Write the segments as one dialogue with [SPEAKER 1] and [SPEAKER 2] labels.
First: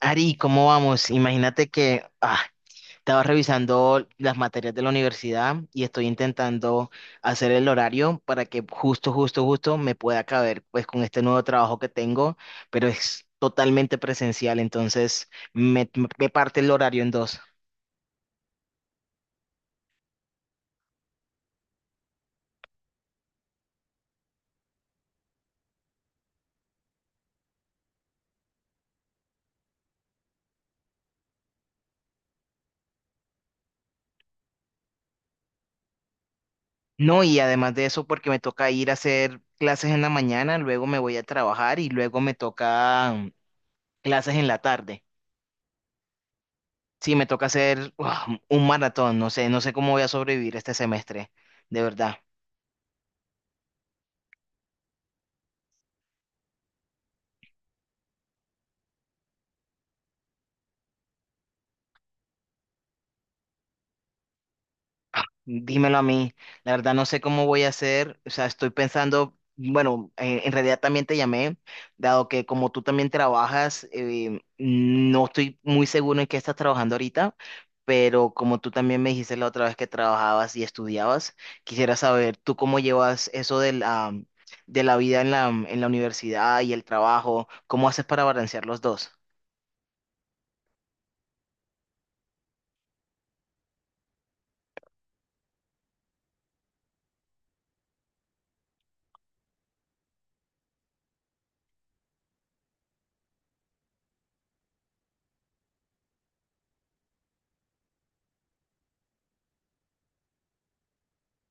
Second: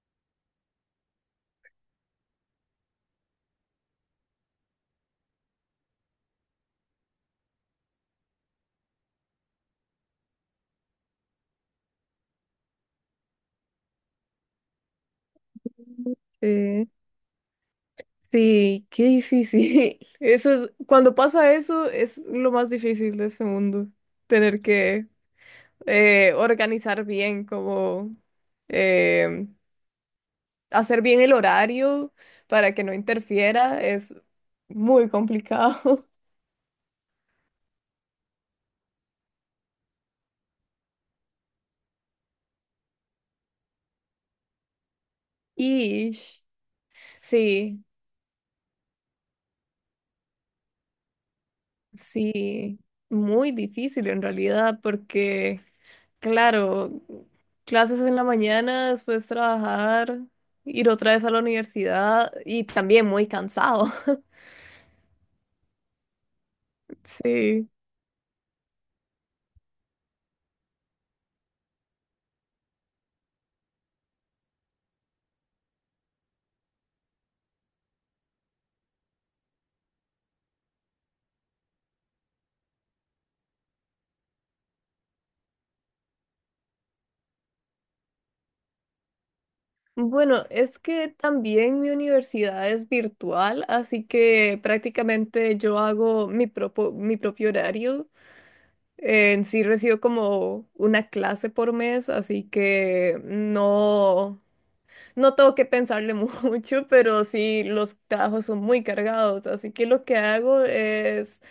[SPEAKER 1] Ari, ¿cómo vamos? Imagínate que estaba revisando las materias de la universidad y estoy intentando hacer el horario para que justo, justo, justo me pueda caber pues con este nuevo trabajo que tengo, pero es totalmente presencial, me parte el
[SPEAKER 2] Eh,
[SPEAKER 1] horario en dos.
[SPEAKER 2] sí, qué difícil. Eso es, cuando pasa eso, es lo más difícil de este mundo. Tener que organizar bien, como eh, hacer bien el horario para que no interfiera, es muy complicado.
[SPEAKER 1] No, y además de eso, porque me toca ir a hacer clases en la mañana, luego me voy a trabajar y luego me toca clases en la tarde.
[SPEAKER 2] Y
[SPEAKER 1] Sí, me toca
[SPEAKER 2] sí,
[SPEAKER 1] hacer un maratón, no sé, no sé cómo voy a sobrevivir este semestre, de verdad.
[SPEAKER 2] sí, muy difícil en realidad, porque claro, clases en la mañana, después trabajar, ir otra vez a la universidad y también muy cansado.
[SPEAKER 1] Dímelo a mí, la verdad no sé cómo voy a
[SPEAKER 2] Sí.
[SPEAKER 1] hacer, o sea, estoy pensando, bueno, en realidad también te llamé, dado que como tú también trabajas, no estoy muy seguro en qué estás trabajando ahorita, pero como tú también me dijiste la otra vez que trabajabas y estudiabas, quisiera saber tú cómo llevas eso de la vida en la universidad y el trabajo, cómo haces para balancear los dos.
[SPEAKER 2] Bueno, es que también mi universidad es virtual, así que prácticamente yo hago mi mi propio horario. En sí recibo como una clase por mes, así que no tengo que pensarle mucho, pero sí los trabajos son muy cargados, así que lo que hago es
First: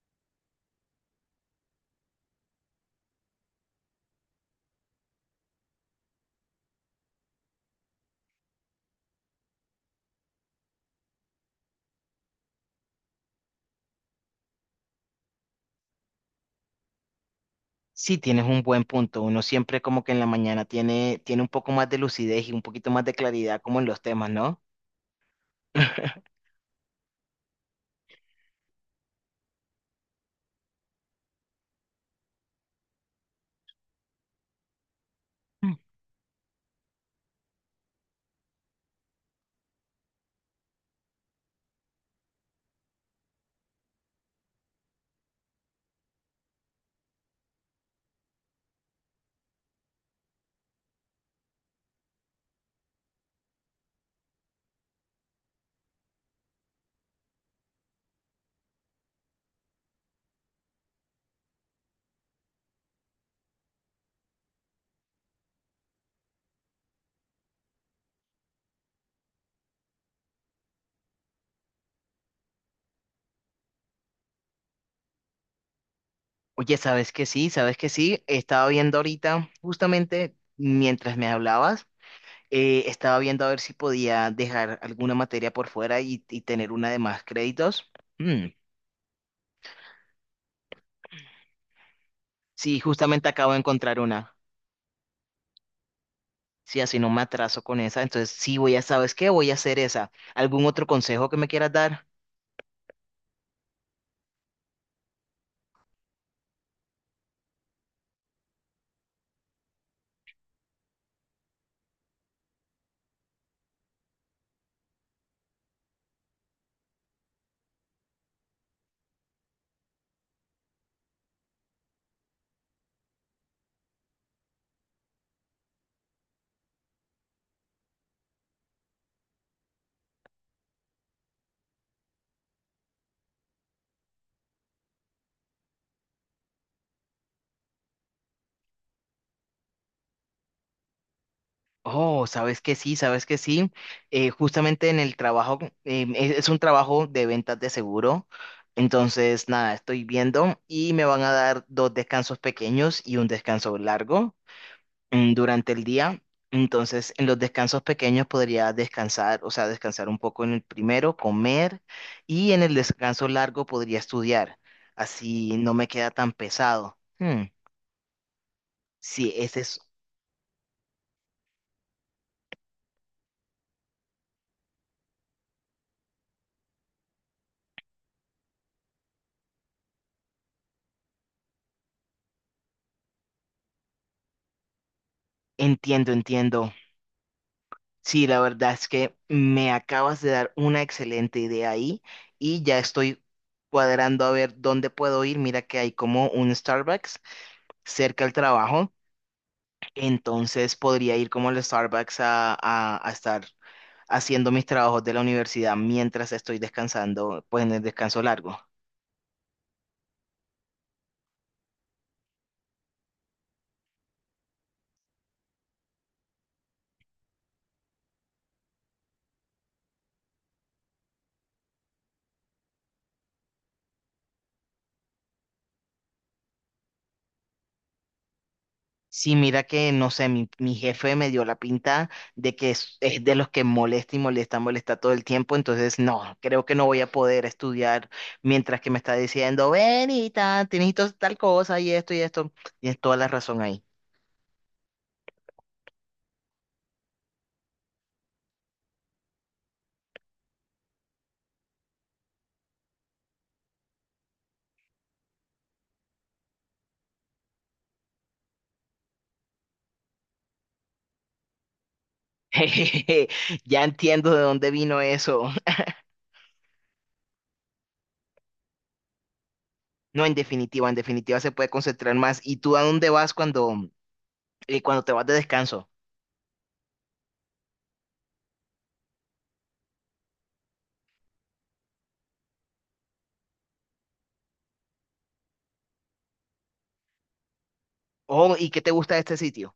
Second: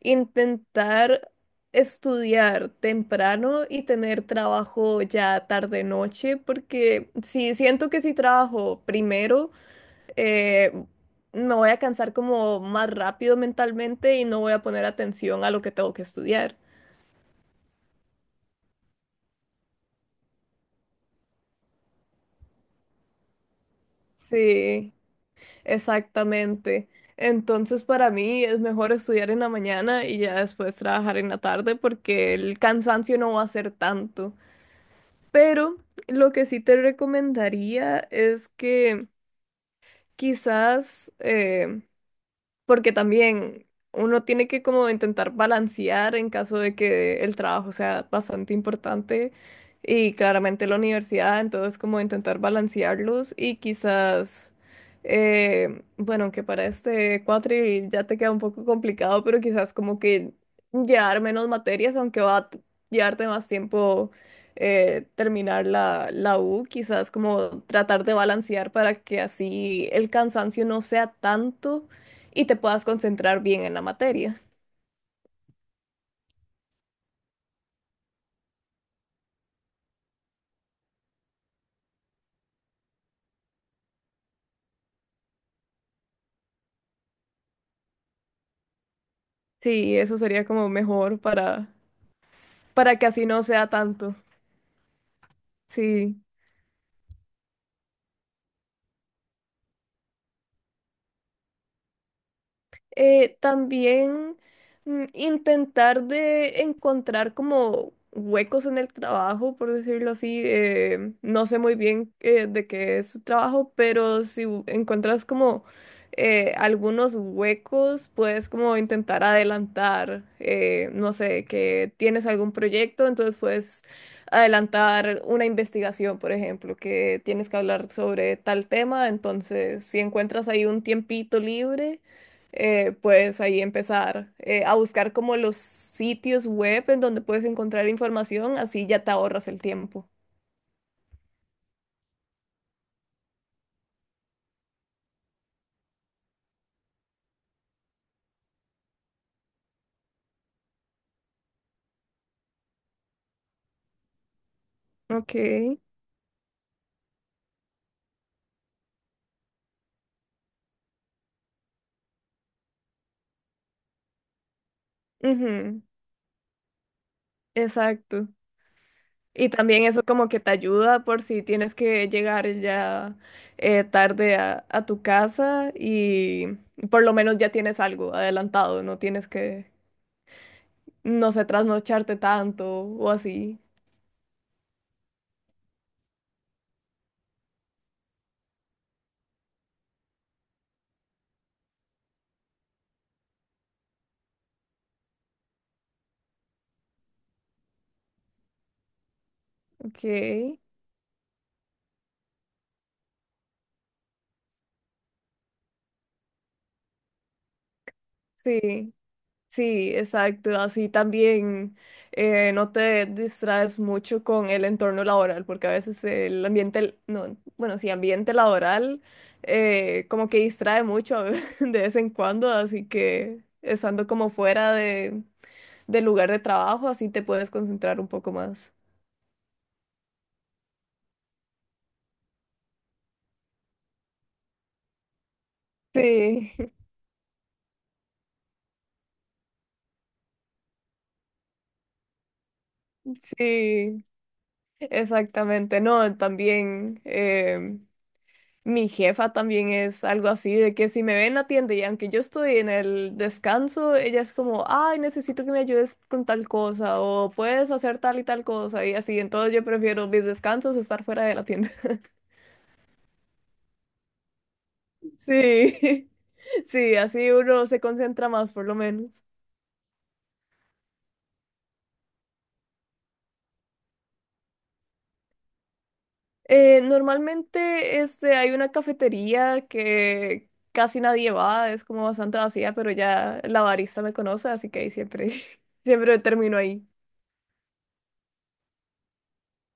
[SPEAKER 2] intentar estudiar temprano y tener trabajo ya tarde noche, porque si siento que si trabajo primero, eh, me voy a cansar como más rápido mentalmente y no voy a poner atención a lo que tengo que estudiar.
[SPEAKER 1] Sí, tienes un buen punto. Uno siempre como que en la mañana tiene un poco más de lucidez y un poquito más de claridad como en los temas, ¿no?
[SPEAKER 2] Sí, exactamente. Entonces para mí es mejor estudiar en la mañana y ya después trabajar en la tarde porque el cansancio no va a ser tanto. Pero
[SPEAKER 1] Mm.
[SPEAKER 2] lo que sí te recomendaría es que quizás, porque también uno tiene que como intentar balancear en caso de que el trabajo sea bastante importante y claramente la universidad, entonces como intentar balancearlos y quizás, bueno, que para este cuatri ya te queda un poco complicado, pero quizás como que llevar menos materias, aunque llevarte más tiempo. Terminar la U, quizás como tratar de balancear para que así el cansancio no sea tanto y te puedas concentrar bien en la materia.
[SPEAKER 1] Oye, ¿sabes que sí? ¿Sabes que sí? Estaba viendo ahorita, justamente mientras me hablabas, estaba viendo a ver si podía dejar alguna materia por fuera y tener una de más créditos. Mm.
[SPEAKER 2] Sí, eso sería como mejor
[SPEAKER 1] Sí,
[SPEAKER 2] para que así
[SPEAKER 1] justamente
[SPEAKER 2] no
[SPEAKER 1] acabo de
[SPEAKER 2] sea
[SPEAKER 1] encontrar
[SPEAKER 2] tanto.
[SPEAKER 1] una.
[SPEAKER 2] Sí.
[SPEAKER 1] Sí, así no me atraso con esa. Entonces, sí, voy a, ¿sabes qué? Voy a hacer esa. ¿Algún otro consejo que me quieras dar?
[SPEAKER 2] También intentar de encontrar como huecos en el trabajo, por decirlo así. No sé muy bien de qué es su trabajo, pero si u- encuentras como algunos huecos, puedes como intentar adelantar, no sé, que tienes algún proyecto, entonces puedes adelantar una investigación, por ejemplo, que tienes que hablar sobre tal tema, entonces si encuentras ahí un tiempito libre puedes ahí empezar a buscar como los sitios web en donde puedes encontrar información, así ya te ahorras el tiempo.
[SPEAKER 1] Oh, sabes que sí, sabes que sí. Justamente en el trabajo, es un trabajo de ventas de seguro. Entonces, nada, estoy viendo y me van a dar dos descansos pequeños y un descanso largo
[SPEAKER 2] Ok.
[SPEAKER 1] durante el día. Entonces, en los descansos pequeños podría descansar, o sea, descansar un poco en el primero, comer y en el descanso largo podría estudiar. Así no
[SPEAKER 2] Ujú.
[SPEAKER 1] me queda tan pesado. Hmm,
[SPEAKER 2] Exacto.
[SPEAKER 1] sí,
[SPEAKER 2] Y
[SPEAKER 1] ese es,
[SPEAKER 2] también eso como que te ayuda por si tienes que llegar ya tarde a tu casa y por lo menos ya tienes algo adelantado, no tienes que, no sé, trasnocharte tanto o así.
[SPEAKER 1] entiendo, entiendo. Sí, la verdad es que me acabas de dar una excelente idea ahí y ya estoy cuadrando a ver dónde puedo ir. Mira que hay como un Starbucks cerca del trabajo,
[SPEAKER 2] Ok.
[SPEAKER 1] entonces podría ir como al Starbucks a, a estar haciendo mis trabajos de la universidad mientras estoy descansando, pues en el descanso largo.
[SPEAKER 2] Sí, sí, exacto. Así también no te distraes mucho con el entorno laboral, porque a veces el ambiente, no, bueno, sí, ambiente laboral como que distrae mucho de vez en cuando, así que estando como fuera de, del lugar de trabajo, así te puedes concentrar un poco más.
[SPEAKER 1] Sí, mira que, no sé, mi jefe me dio la pinta de que es de los que molesta y molesta, molesta todo el tiempo, entonces no, creo
[SPEAKER 2] Sí,
[SPEAKER 1] que no voy a poder estudiar mientras que me está diciendo, Benita, tienes tal cosa y esto y esto. Tienes toda la razón ahí.
[SPEAKER 2] sí, exactamente. No, también. Mi jefa también es algo así, de que si me ve en la tienda y aunque yo estoy en el descanso, ella es como, ay, necesito que me ayudes con tal cosa o puedes hacer tal y tal cosa y así. Entonces yo prefiero mis descansos estar fuera de la tienda.
[SPEAKER 1] Ya entiendo de dónde vino eso.
[SPEAKER 2] Sí, sí, así uno se concentra más por lo menos.
[SPEAKER 1] No, en definitiva se puede concentrar más. ¿Y tú a dónde vas cuando te vas de descanso?
[SPEAKER 2] Normalmente este, hay una cafetería que casi nadie va, es como bastante vacía, pero ya la barista me conoce, así que ahí siempre, siempre termino ahí.
[SPEAKER 1] Oh, ¿y qué te gusta de este sitio?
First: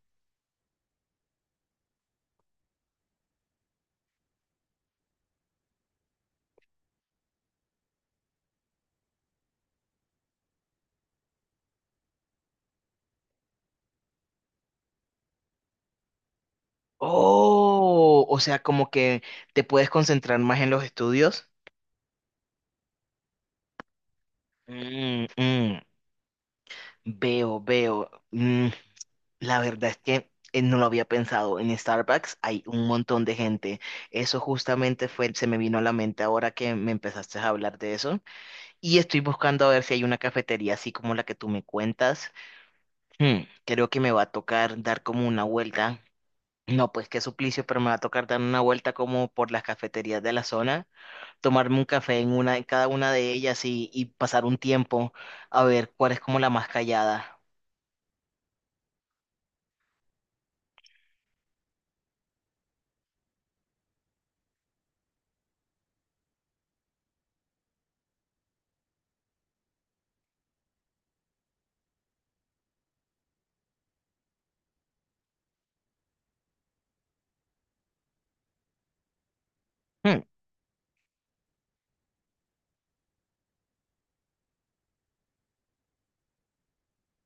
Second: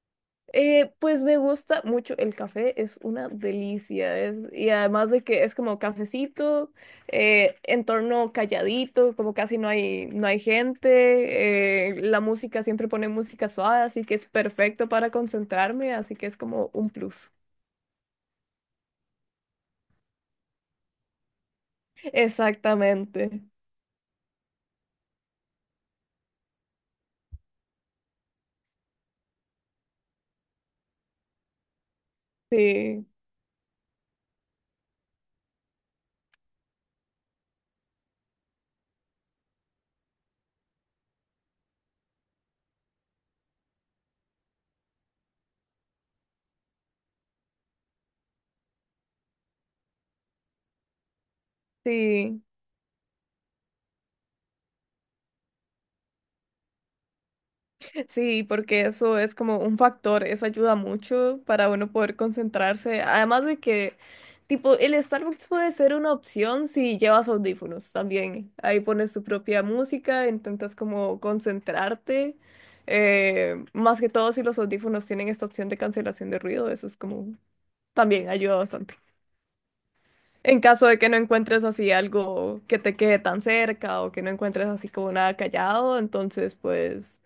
[SPEAKER 2] Pues me gusta mucho el café, es una delicia, es, y además de que es como cafecito, entorno calladito, como casi no hay, no hay gente, la música siempre pone música suave, así que es perfecto para concentrarme, así que es como un plus.
[SPEAKER 1] Oh, o sea, como que te puedes concentrar más en los estudios.
[SPEAKER 2] Exactamente,
[SPEAKER 1] Mm, mm. Veo, veo. Mm, la verdad es que no lo había pensado. En Starbucks hay un
[SPEAKER 2] sí,
[SPEAKER 1] montón de gente. Eso justamente fue, se me vino a la mente ahora que me empezaste a hablar de eso. Y estoy buscando a ver si hay una cafetería así como la que tú me cuentas. Hmm, creo que me va a tocar dar como una vuelta. No, pues qué suplicio, pero me va a tocar dar una vuelta como por las cafeterías de la zona, tomarme un café en
[SPEAKER 2] sí.
[SPEAKER 1] una, en cada una de ellas y pasar un tiempo a ver cuál es como la más callada.
[SPEAKER 2] Sí, porque eso es como un factor, eso ayuda mucho para uno poder concentrarse. Además de que, tipo, el Starbucks puede ser una opción si llevas audífonos también. Ahí pones tu propia música, intentas como concentrarte. Más que todo si los audífonos tienen esta opción de cancelación de ruido, eso es como también ayuda bastante.
[SPEAKER 1] Hmm.
[SPEAKER 2] En caso de que no encuentres así algo que te quede tan cerca o que no encuentres así como nada callado, entonces pues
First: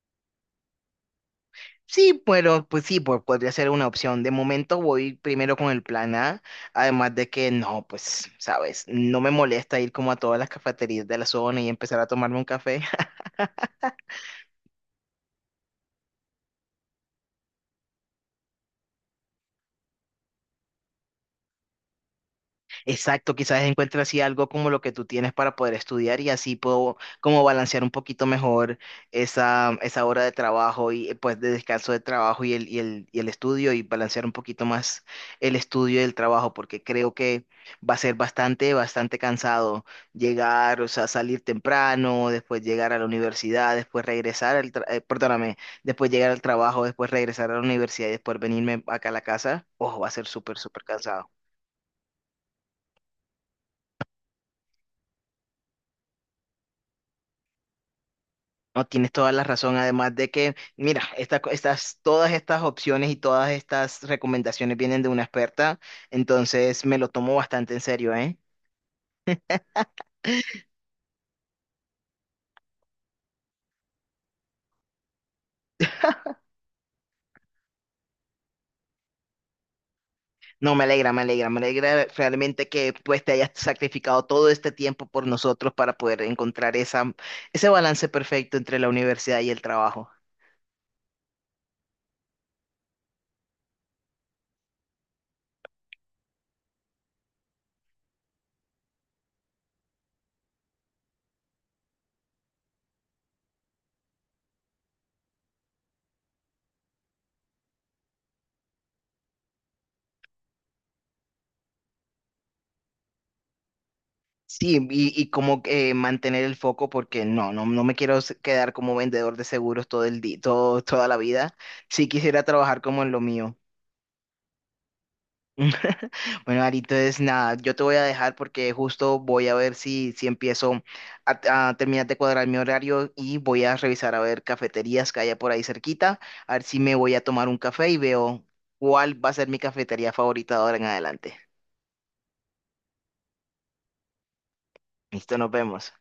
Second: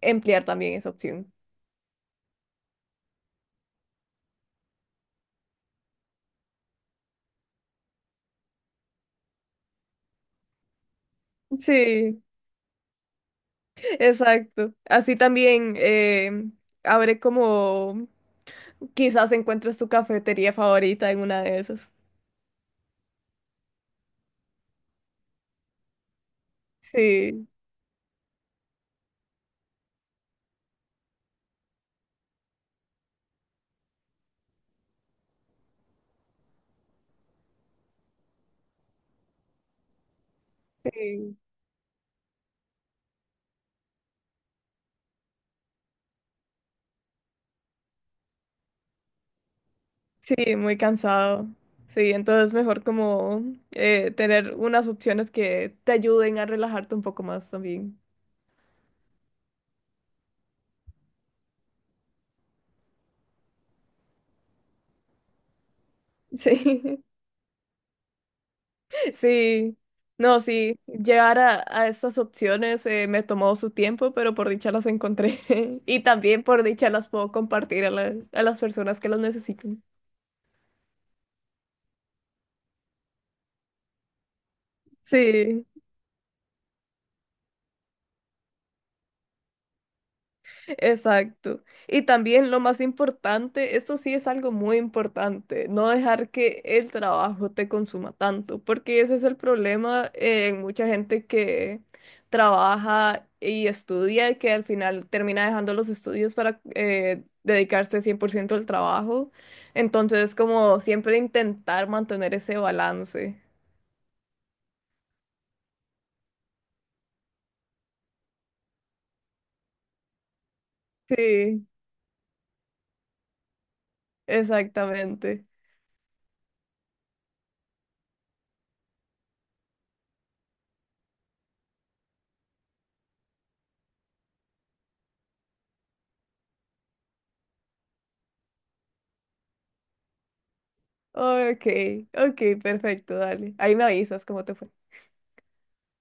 [SPEAKER 2] emplear también esa opción.
[SPEAKER 1] Sí, pero pues sí, podría ser una opción. De momento voy primero con el plan A, además de que no, pues, sabes, no me molesta ir como a todas las cafeterías de la zona y empezar a
[SPEAKER 2] Sí,
[SPEAKER 1] tomarme un café.
[SPEAKER 2] exacto. Así también abre como quizás encuentres tu cafetería favorita en una de esas.
[SPEAKER 1] Exacto, quizás encuentre así algo como lo que tú tienes para poder estudiar y así puedo como
[SPEAKER 2] Sí,
[SPEAKER 1] balancear un poquito mejor esa, esa hora de trabajo y pues de descanso de trabajo y el estudio y balancear un poquito más el estudio y el trabajo porque creo que va a ser bastante, bastante cansado llegar, o sea,
[SPEAKER 2] sí,
[SPEAKER 1] salir temprano, después llegar a la universidad, después regresar perdóname, después llegar al trabajo, después regresar a la universidad y después venirme acá a la casa. Ojo, va a ser
[SPEAKER 2] sí,
[SPEAKER 1] súper,
[SPEAKER 2] muy
[SPEAKER 1] súper cansado.
[SPEAKER 2] cansado. Sí, entonces mejor como tener unas opciones que te ayuden a relajarte un poco más también.
[SPEAKER 1] No, tienes toda la razón, además de que, mira, todas estas opciones y todas estas recomendaciones vienen de una experta, entonces me
[SPEAKER 2] Sí,
[SPEAKER 1] lo tomo bastante en serio, ¿eh?
[SPEAKER 2] sí. No, sí, llegar a estas opciones me tomó su tiempo, pero por dicha las encontré. Y también por dicha las puedo compartir a las personas que las necesitan.
[SPEAKER 1] No, me alegra, me alegra, me alegra realmente que pues te hayas sacrificado todo este tiempo por
[SPEAKER 2] Sí,
[SPEAKER 1] nosotros para poder encontrar esa, ese balance perfecto entre la universidad y el trabajo.
[SPEAKER 2] exacto. Y también lo más importante, esto sí es algo muy importante, no dejar que el trabajo te consuma tanto, porque ese es el problema en mucha gente que trabaja y estudia y que al final termina dejando los estudios para dedicarse 100% al trabajo. Entonces, como siempre intentar mantener ese balance.
[SPEAKER 1] Sí, y como mantener el foco porque no, no, no me quiero quedar como vendedor de seguros todo el día, todo, toda la vida.
[SPEAKER 2] Sí,
[SPEAKER 1] Sí quisiera trabajar como en lo mío.
[SPEAKER 2] exactamente.
[SPEAKER 1] Bueno, Ari, entonces nada, yo te voy a dejar porque justo voy a ver si empiezo a terminar de cuadrar mi horario y voy a revisar a ver cafeterías que haya por ahí cerquita, a ver si me voy a tomar un café y veo cuál va a ser mi cafetería favorita de ahora en adelante.
[SPEAKER 2] Ok, ok, perfecto, dale. Ahí me avisas cómo te fue.
[SPEAKER 1] Listo, nos vemos.